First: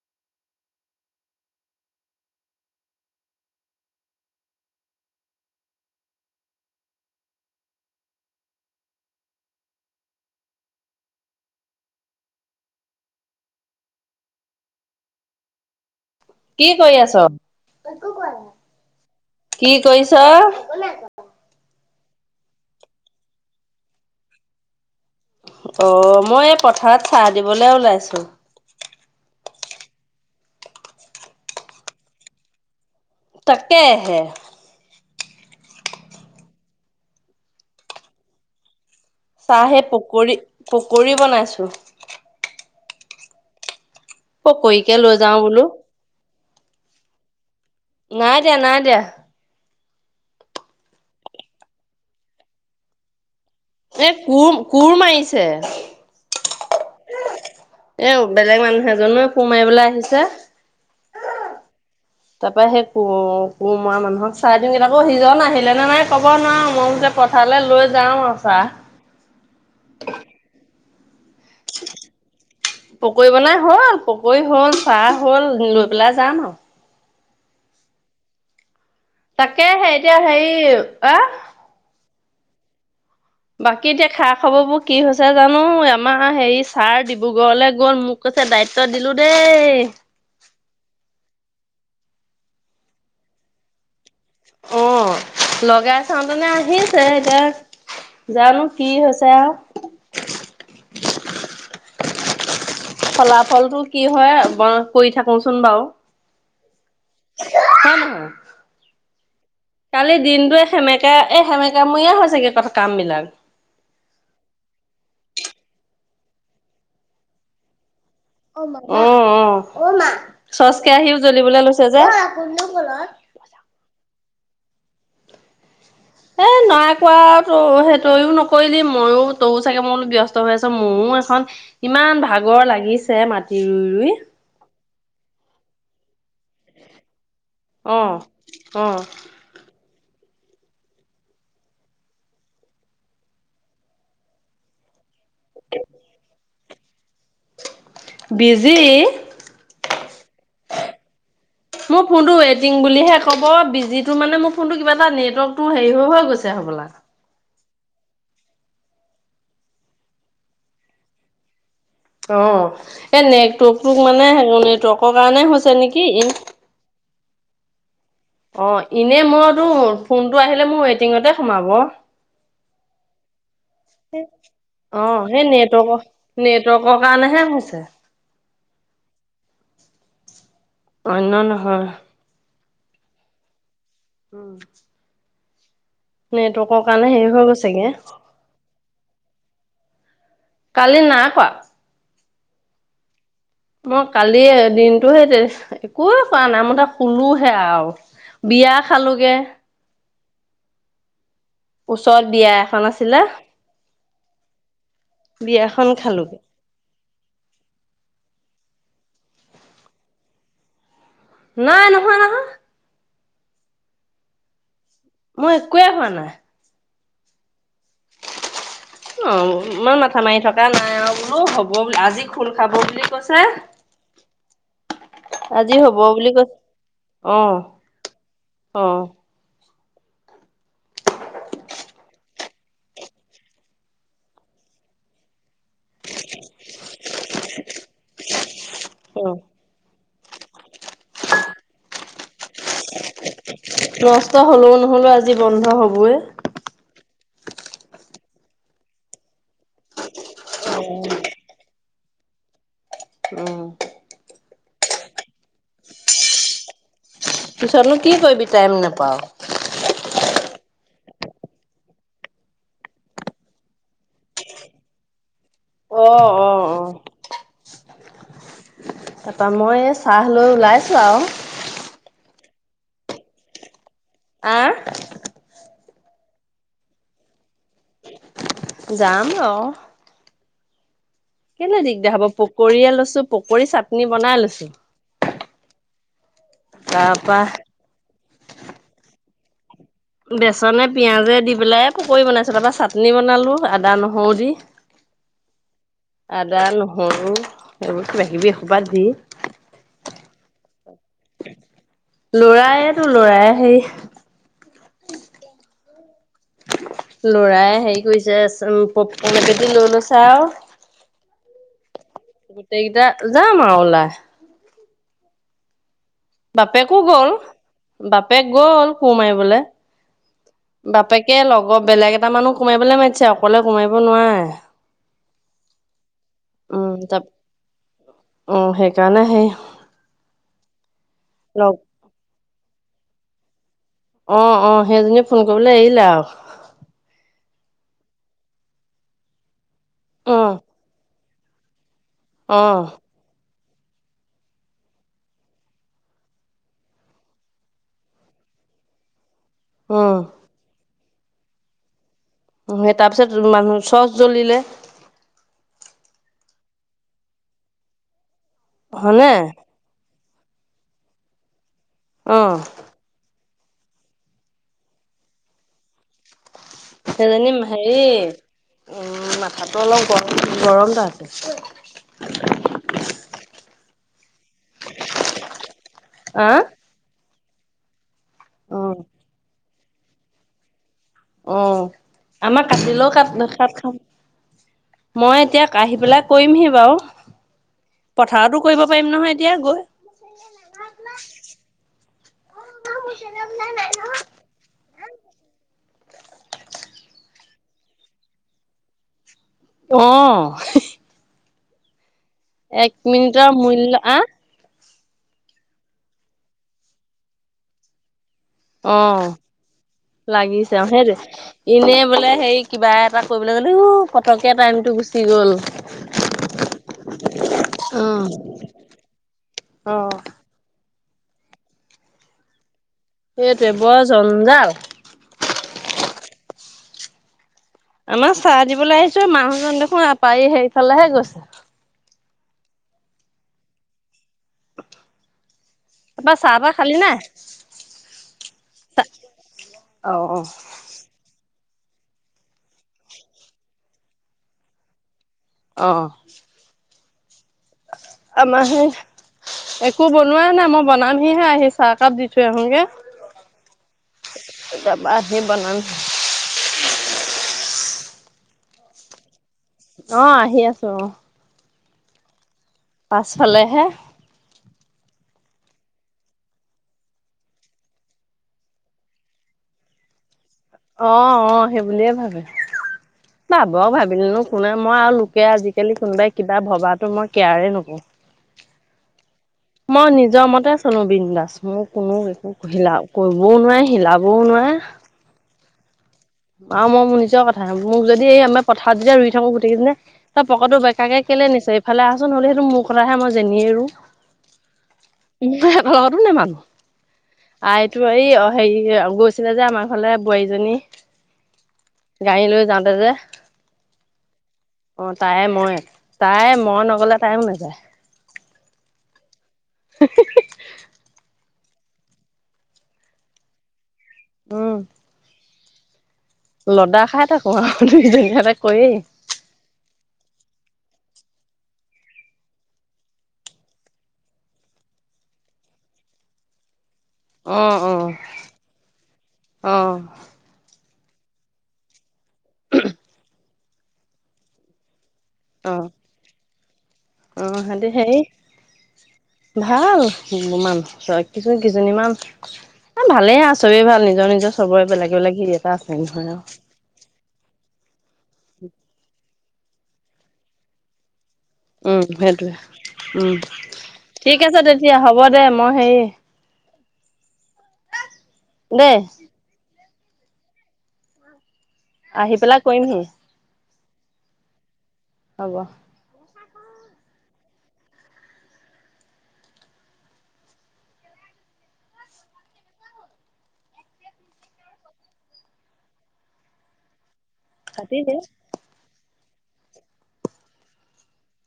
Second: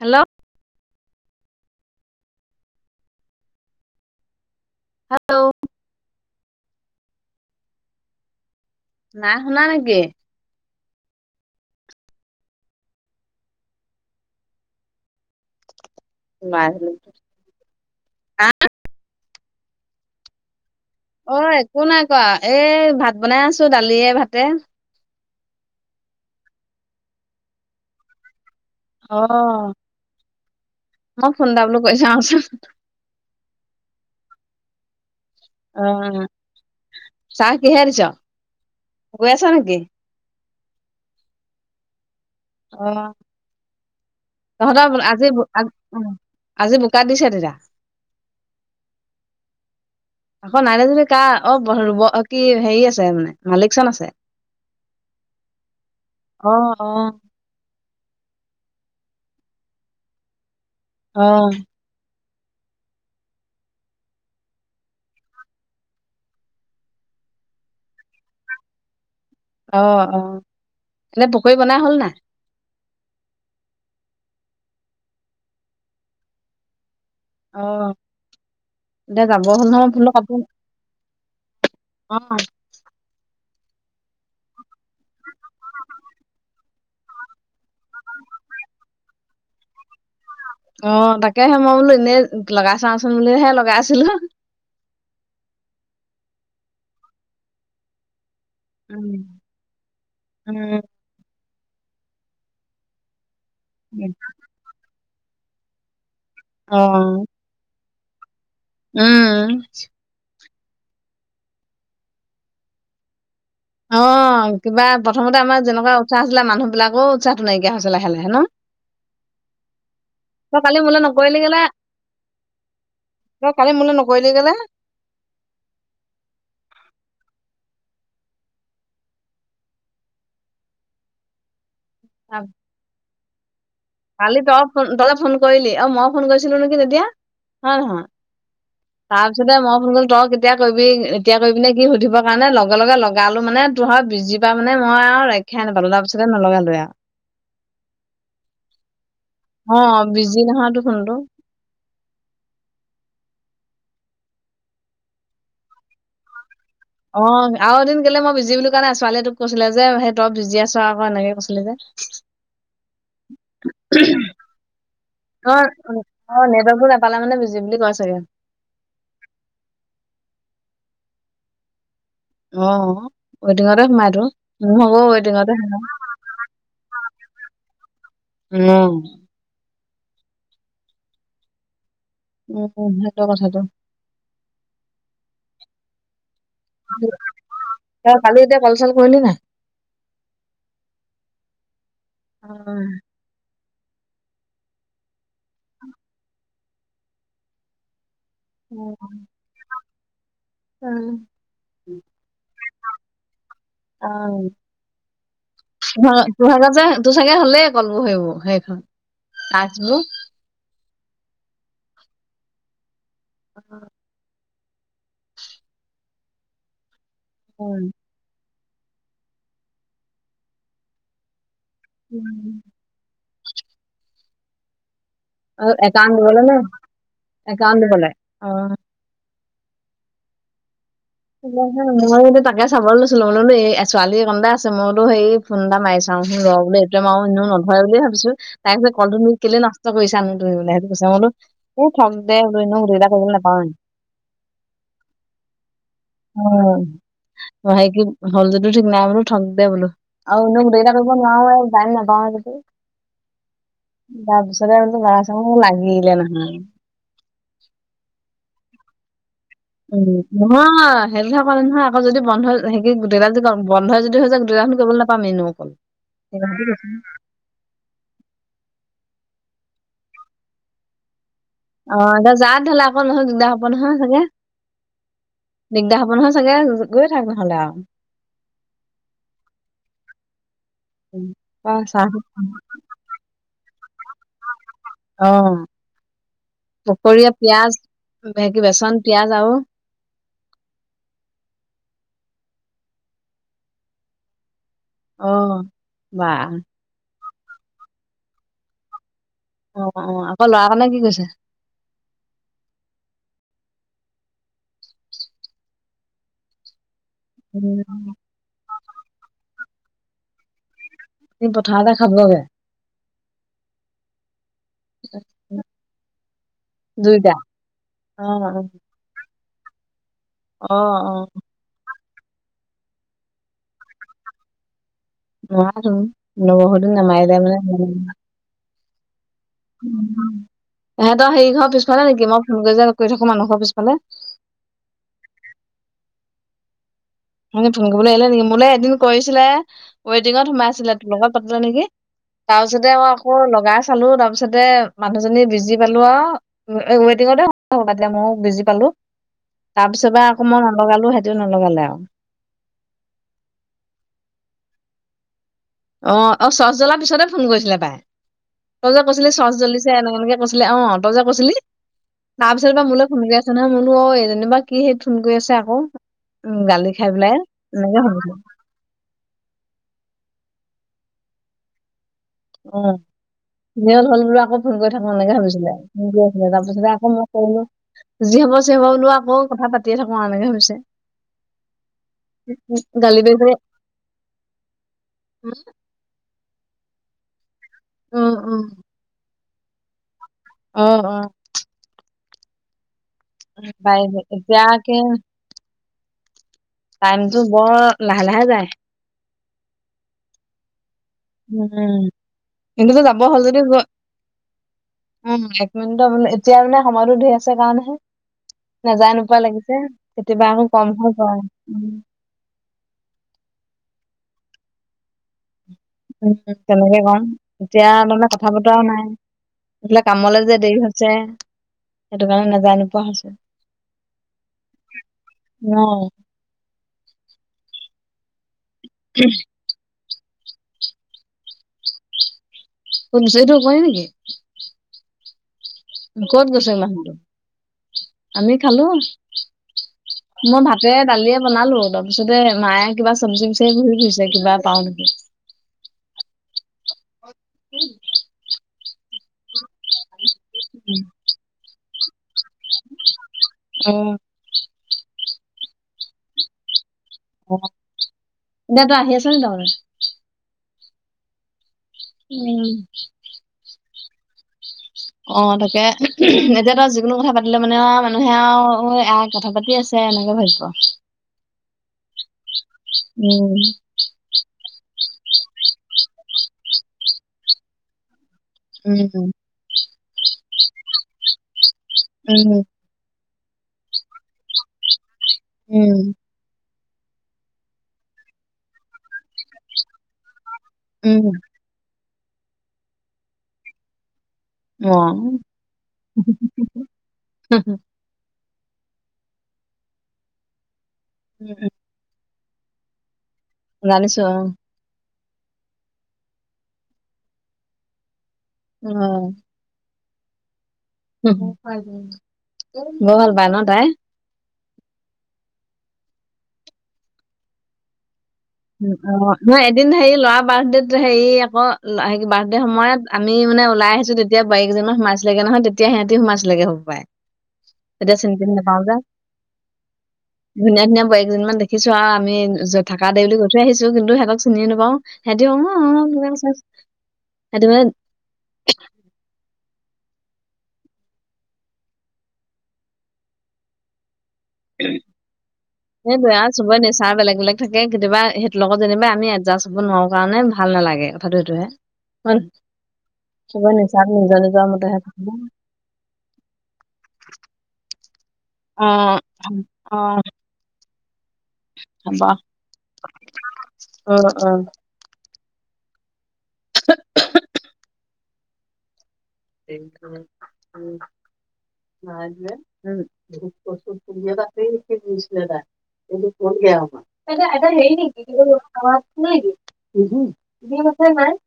Hello. Hello. নাই শুনা নেকি? কি কৰি আছ? একো কৰা নাই। কি কৰিছ? একো নাই কৰা। অ একো নাই কৰা। এই ভাত বনাই আছো দালিয়ে ভাতে। অঁ মই এই পথাৰত চাহ দিবলে ওলাইছোঁ। অহ, মই ফোন এটা বোলো কৰি চাওঁ চোন। তাকেহে। অঁ চাহ কিহে দিছ'? গৈ আছ চাহ নেকি? হেই পকৰি পকৰি বনাইছো। অঁ, পকৰীকে তহঁতৰ লৈ আজি যাও বোলো। আজি অঁ আজি বোকাত দিছে তেতিয়া। নাই দিয়া নাই দিয়া। আকৌ নাই যদি কাৰ? অ ৰুব কি হেৰি আছে মানে। মালিকচন এ আছে। কোৰ কোৰ মাৰিছে। অঁ অঁ। এ বেলেগ মানুহ এজনে কোৰ মাৰিবলৈ আহিছে। অঁ। তাৰ পৰা সেই কোৰ কোৰ মৰা মানুহক চাহ দিও তাকো সিজন আহিলে নে নাই ক'ব নোৱাৰো। মই বোলো পথাৰলে লৈ যাওঁ আও চাহ। অঁ অঁ, এনে পকৰি বনাই হ'ল নাই? পকৰি বনাই হ'ল। পকৰি হ'ল, চাহ হ'ল লৈ পেলাই যাম আৰু। অঁ এতিয়া যাব হ'ল তাকেহে এতিয়া নহয় হেৰি আহ [unintelligible] অঁ। বাকী এতিয়া খা খবৰ বোৰ কি হৈছে জানো। আমাৰ হেৰি ছাৰ ডিব্ৰুগড়লে গ'ল মোক কৈছে দায়িত্ব দিলো দেই। অঁ তাকেহে মই বোলো এনেই লগাই চাওঁচোন বুলিহে লগাইছিলোঁ। অঁ লগাই চাওঁতেনে আহিছে, এতিয়া জানো কি উম হৈছে আৰু উম। ফলাফলটো কি হয় [unintelligible] কৰি থাকোচোন বাৰু। অঁ। হয় নহয়? উম। কালি দিনটোৱে সেমেকা এই সেমেকামূৰীয়া হৈছেগে কথা কামবিলাক। অ কিবা প্ৰথমতে আমাৰ যেনেকুৱা উৎসাহ আছিলে মানুহ বিলাকৰো উৎসাহটো নাইকিয়া হৈছে লাহে লাহে ন? উম উম তই কালি চচ মোলৈ কেৰাহিও নকৰিলি জ্বলিবলৈ লৈছে যে। অ কালি মোলে নকৰিলি কেলে এ [inaudible] নাই কোৱা ত' সেই তইও নকৰিলি, মইও তোৰ চাগে মই ব্যস্ত হৈ আছ মইও এখন ইমান ভাগৰ লাগিছে মাটি ৰুই ৰুই। কালি তই ফোন তই যে ফোন কৰিলি, অ মই ফোন কৰিছিলো নেকি তেতিয়া। হয় অ নহয় অ বা মুঠতে মই ফোন কৰিলো তই কেতিয়া কৰিবি এতিয়া কৰিবিনে কি সুধিব কাৰণে লগে লগে লগালো মানে তোৰ ভাগ বিজি- কিবা মানে মই আৰু ৰক্ষাই নাপালো তাৰ পিছতে নলগালোয়ে আও। বিজি। অ বিজি নহয়তো ফোনটো। মোৰ ফোনটো ৱেইটিং বুলিহে ক'ব বিজিটো মানে মোৰ ফোনটো কিবা এটা নেটৱৰ্কটো হেৰি হৈ হৈ গৈছে হ'বলা অ আৰু এদিন কেলে মই বিজি বুলি কোৱা নাই ছোৱালীয়ে তোক কৈছিলে যে সেই তই বিজি‌ আছ আক এনেকে কৈছিল যে অ এই নেটৱৰ্কটো মানে নেটৱৰ্কৰ কাৰণে হৈছে নেকি ই পালে মানে বিজি বুলি কয় চাগে অ এনে মইতো ফোনটো আহিলে মোৰ ৱেটিঙতে সোমাব অ ৱেটিঙতে সোমাই ত, মো অ ভাগও সেই ৱেটিঙতে সোমাই নেটৱৰ্কৰ নেটৱৰ্কৰ কাৰণেহে হৈছে ঙ অন্য নহয় উম উ সেইটোৱে কথাটো উম নেটৱৰ্কৰ কাৰণে হেৰি হৈ গৈছেগে তই কালি এতিয়া কল চল কৰিলি নাই কালি নাই কৱা উ উম মই কালি দিনটো সেই তে একোৱে কৱা নাই মই ত শুলো হে আও উম উম ওচৰত বিয়া এখন আছিলে অ বিয়াখন তো ভাগ খালোগে তো ভাগ যে তোৰ চাগে হ'লেই কলবোৰ সেইবোৰ সেইখন টাস্কবোৰ নাই নহয় নহয় অ মই একোৱে হোৱা নাই উম অ ইমান মাথা মাৰি থকা নাই আৰু বোলো হ'ব আজি খোল খাব বুলি কৈছে অ আজি হ'ব একাউণ্ট বুলি দিবলে কৈছে নে অ একাউণ্ট দিবলে অ মই সে মই এতিয়া তাকে চাবলৈ দিছিলো মোলোতো এই ছোৱালী কন্দা আছে মই বোলো সেই ফোন এটা মাৰি চাও ৰ বোলো এ তোলে মাৰো এনো নধৰে বুলিয়ে ভাবিছো তাই কৈছে অ কলতোনো কেলে নষ্ট কৰিছানো তুমি বোলে সেটো তাছত মই বোলো এই থক দে বোলো এনেও গোটেইকেইটা কৰিব নাপাওয়ে নষ্ট হ'লেও নহ'লেও আজি বন্ধ হ'বয়ে উম সেই কি হল যদিও ঠিক নাই বোলো ঠক দে বোলো আও এনেও গোটেই কেইটা কৰিব নোৱাৰোয়ে টাইম নাপাও যদি উম তাৰ পিছতে বোলো লগাই চাও মোৰ লাগিলে নহয় পিছতনো কি কৰিবি টাইম নাপাও উম নহয় সেইটো কথা কোৱা নহয় আকৌ যদি বন্ধ হেই কি গোটেইকেইটা যদি বন্ধই যদি হৈ যায় গোটেইকেইটা কৰিব নে পামে এনেও কল অ সেই অ কথাটো অ কৈছো তাৰপৰা মই এই চাহ লৈ ওলাইছো আও। অ এতিয়া যা তেতিয়া হলে আকৌ নহলে দিগদাৰ হব নহয় চাগে? আহ দিগদাৰ হ'ব নহয় চাগে গৈ থাক নহ'লে আম যাম ৰ অ কেলে চাহ দিগদাৰ হ'ব পকৰীয়ে লৈছো পকৰী চাটনি বনাই লৈছো অ, পকৰীয়ে তাৰপা পিয়াজ ভে কি বেচন, পিয়াজ আৰু বেচনে, পিয়াজে দি পেলাই পকৰি বনাইছোঁ তাৰপৰা চাটনি বনালোঁ আদা, নহৰু দি। অ বা আদা, নহৰু এইবোৰ কিবা সিবি এসোপা দি। অ', অ', আকৌ ল'ৰা কাৰণে কি কৈছে? ল'ৰায় তো ল'ৰায় সেই লৰাই হেৰি কৰিছে পপকন এপেতি লৈ লৈছে আৰু। [unintelligible] পথাৰলে খাব লাগে। গোটেইকেইটা যাম আৰু ওলায়। [unintelligible] বাপেকো গ'ল দুইটা অ বাপেক গ'ল কোৰ মাৰিবলে। অ অ বাপেকে লগৰ বেলেগ এটা মানুহ কোৰ মাৰিবলে মাতিছে অকলে কোৰ মাৰিব নোৱাৰে। নোৱাৰোঁ [unintelligible] নেমাৰিলে বোলে [unintelligible] অ, সেইকাৰণে সেই উম, এহেতৰ হেৰি ঘৰ লগ পিছফালে নেকি মই ফোন কৰি যে কৈ থাকো মানুহ ঘৰ পিছফালে? অ', অ', সেইজনীয়ে ফোন কৰিবলে এৰিলে আৰু। মানে ফোন কৰিবলে এৰিলে নেকি মোলে এদিন কৰিছিলে অ ৱেটিঙত সোমাইছিলে তোৰ লগত পাতোতে নেকি? তাৰপিছতে অ, আকৌ লগাই চালো তাৰ পিছতে মানুহজনী বিজি পালো আওঁ। এ ৱেটিঙতে হ'ব বাদ দিয়া মইও বিজি পালোঁ। তাৰপিছৰ বা উম আকৌ মই নলগালোঁ সেহঁতেও নলগালে আওঁ। উহু, সেই তাৰপিছত মানুহ চচ জ্বলিলে। অ', অ', চচ জ্বলাৰ পিছতে ফোন কৰিছিলে পাই তই যে কৈছিলি হয়নে? চচ জ্বলিছ তে এনেকে -এনেকে কৈছিলে অ, তই যে কৈছিলি অ তাৰপিছৰ বা মুলে [unintelligible] জানা মই বুলো অ, এই যেনিবা কি হেইত ফোন কৰি আছে আকৌ? উম, গালি খাই পেলাই সেইজনী এনেকে হেৰি হৈ গৈছলে। উম, মাথাটো অলপ গৰম -গৰম তাহাতে। উম, জেল হ'ল বোলো আকৌ ফোন কৰি থাকিব নালাগে ভাবিছিলে [unintelligible] আহ তাৰপিছতে আকৌ মোক চাই লোৱা যি হব চি অ হব বুলো আকৌ কথা পাতিয়ে থাকো আ এনেকে ভাবিছে। অ, আমাক কাটিলেও গালি কাত না পাৰিছে কাত খাত মই উম এতিয়া কাহী পেলাক কৰিমহি বাৰু উম উম পথাৰতো কৰিব পাৰিম নহয় এতিয়া গৈ? উম- উম বাই হে এতিয়াকে টো বৰ লাহে -লাহে যায়। অ, [unintelligible] উম, এক কিন্তুতো যাব হ'ল মিনিটৰ যদি যোৱা। মূল্য আ উম, এক মিনিটৰ মানে এতিয়া মানে সময়টো ধৰি আছে কাৰণেহে। অ, নাযায় নোপোৱা লাগিছে কেতিয়াবা আকৌ লাগিছে কম আৰু হৈ পৰে সেইটোৱে উম ইনে বোলে হেৰীক কিবা এটা কৰিবলৈ গ'লেও পটককে টাইমটো গুচি গ'ল। উম, তেনেকে কম এতিয়া তাৰমানে অ', কথা- বতৰা নাই এইফালে কামলে যে দেৰি হৈছে। যে সেইটোকাৰণে নেজাই নোপোৱা হৈছে। সেইটোৱে বৰ জঞ্জাল। [unintelligible] আমাৰ চাহ দিবলৈ আহিছোঁ মানুহজন দেখোন আপাৰি সেইফালেহে গৈছে। কোনটো এইটো কৰে নেকি? তাৰপা কত চাহ গৈছো তাহ খালি মানুহটো নাই? আমি খালো অ', অ'। মই ভাত ভাতে দালিয়ে বনালো, তাৰপিছতে মায়ে কিবা চবজি বিচাৰি ঘুৰি ফুৰিছে কিবা পাও নেকি। অ, [unintelligible] আমাহে এক একো বনোৱাই নাই মই বনামহিহে আহি চাহকাপ দি থৈ আহোগে। অ এতিয়া বাদ হে বনাম। অ, দেতা আহি আছে নিকি তহঁতৰ? অ, আহি আছো। উম। পাছফালেহে। অ তাকে উহুহুম, এতিয়া তো যিকোনো কথা পাতিলে মানে মানুহে আৰু কথা পাতি আছে এ এনেকে ভাবিব। অ অ সেই বুলিয়ে ভাবে উম ভাবক ভাবিলনো শোনে মই আৰু লোকে আজিকালি কোনোবাই কিবা ভবাটো মই কেয়াৰেই নকৰো। উম। মই নিজৰ মতে চলো বিন্দাচ মোৰ কোনো একো হিলা, কৰিবও নোৱাৰে সিলাবও নোৱাৰে। উম। আহ মই মোৰ নিজৰ কথা, মোক যদি এই আমি পথাৰ যেতিয়া ৰুই থাকো গোটেইকেজনী তই পকটো ব কাকে উম কেলে নিচ ইফালে আহচোন হ'লে সেইটো মোৰ কথাহে মই যেনিয়ে ৰু, অ উ হেতলগতো নাই মানুহ আই, ত এই হেৰি গৈছিলে যে আমাৰ ঘৰলে বোৱাৰীজনী, উম উম। গাড়ী লৈ যাওতে যে, জানিছো অ। অ তাই মই, তাই মই নগলে তাইও নাযায়। অ, হ [unintelligible] উম, বৰ ভাল পায় ন তাই? উম, লদা খাই থাকো আৰু দুই জনীয়ে তাতে, [unintelligible] নহয় এদিন হেৰি ল'ৰা বাৰ্থডে হেৰি আকৌ হে বাৰ্থডেৰ সময়ত আমি মানে ওলাই আহিছো তেতিয়া, তেতিয়া বোৱাৰীকেইজনী মান সোমাইছিলেগে নহয়, তেতিয়া সিহঁতি সোমাইছিলেগে হপাই। অ অ তেতিয়া চিনি তিনি নাপাওঁ যে। অ ধুনীয়া ধুনীয়া বোৱাৰীকেইজনী মান দেখিছো আৰু আমি থাকা দেই বুলি কৈ থৈ আহিছো, কিন্তু সিহতক চিনি নাপাও। সিহঁটোও অ অ অ সেটি সিহঁতি মানে। হেৰি ভাল মান কি কিজনীমান। ভালেই আৰু চবেই ভাল নিজৰ নিজৰ চবৰে বেলেগে বেলেগ ই এটা আছে নহয় আৰু চবৰে নেচাৰ বেলেগ বেলেগ। থাকে কেতিয়াবা, সেইটোৰ লগত যেনিবা আমি এডজাষ্ট হ'ব নোৱাৰোঁ কাৰণে ভাল নালাগে কথাটো সেইটোহে। উম নহয়? সেইটোৱে, উম চবৰে নেচাৰ নিজৰ ঠিক নিজৰ আছে তেতিয়া মতেহে হ'ব থাকিব দে মই হেৰি- অ দেই অ, হব, আহি পেলাই কৰিমহি উম উম। হ'ব। [inaudible] [unintelligible] উম, নে বহুত কষ্ট আছিল [unintelligible] এইটো [unintelligible] আদ হেৰি কাটি দে নেকি [unintelligible]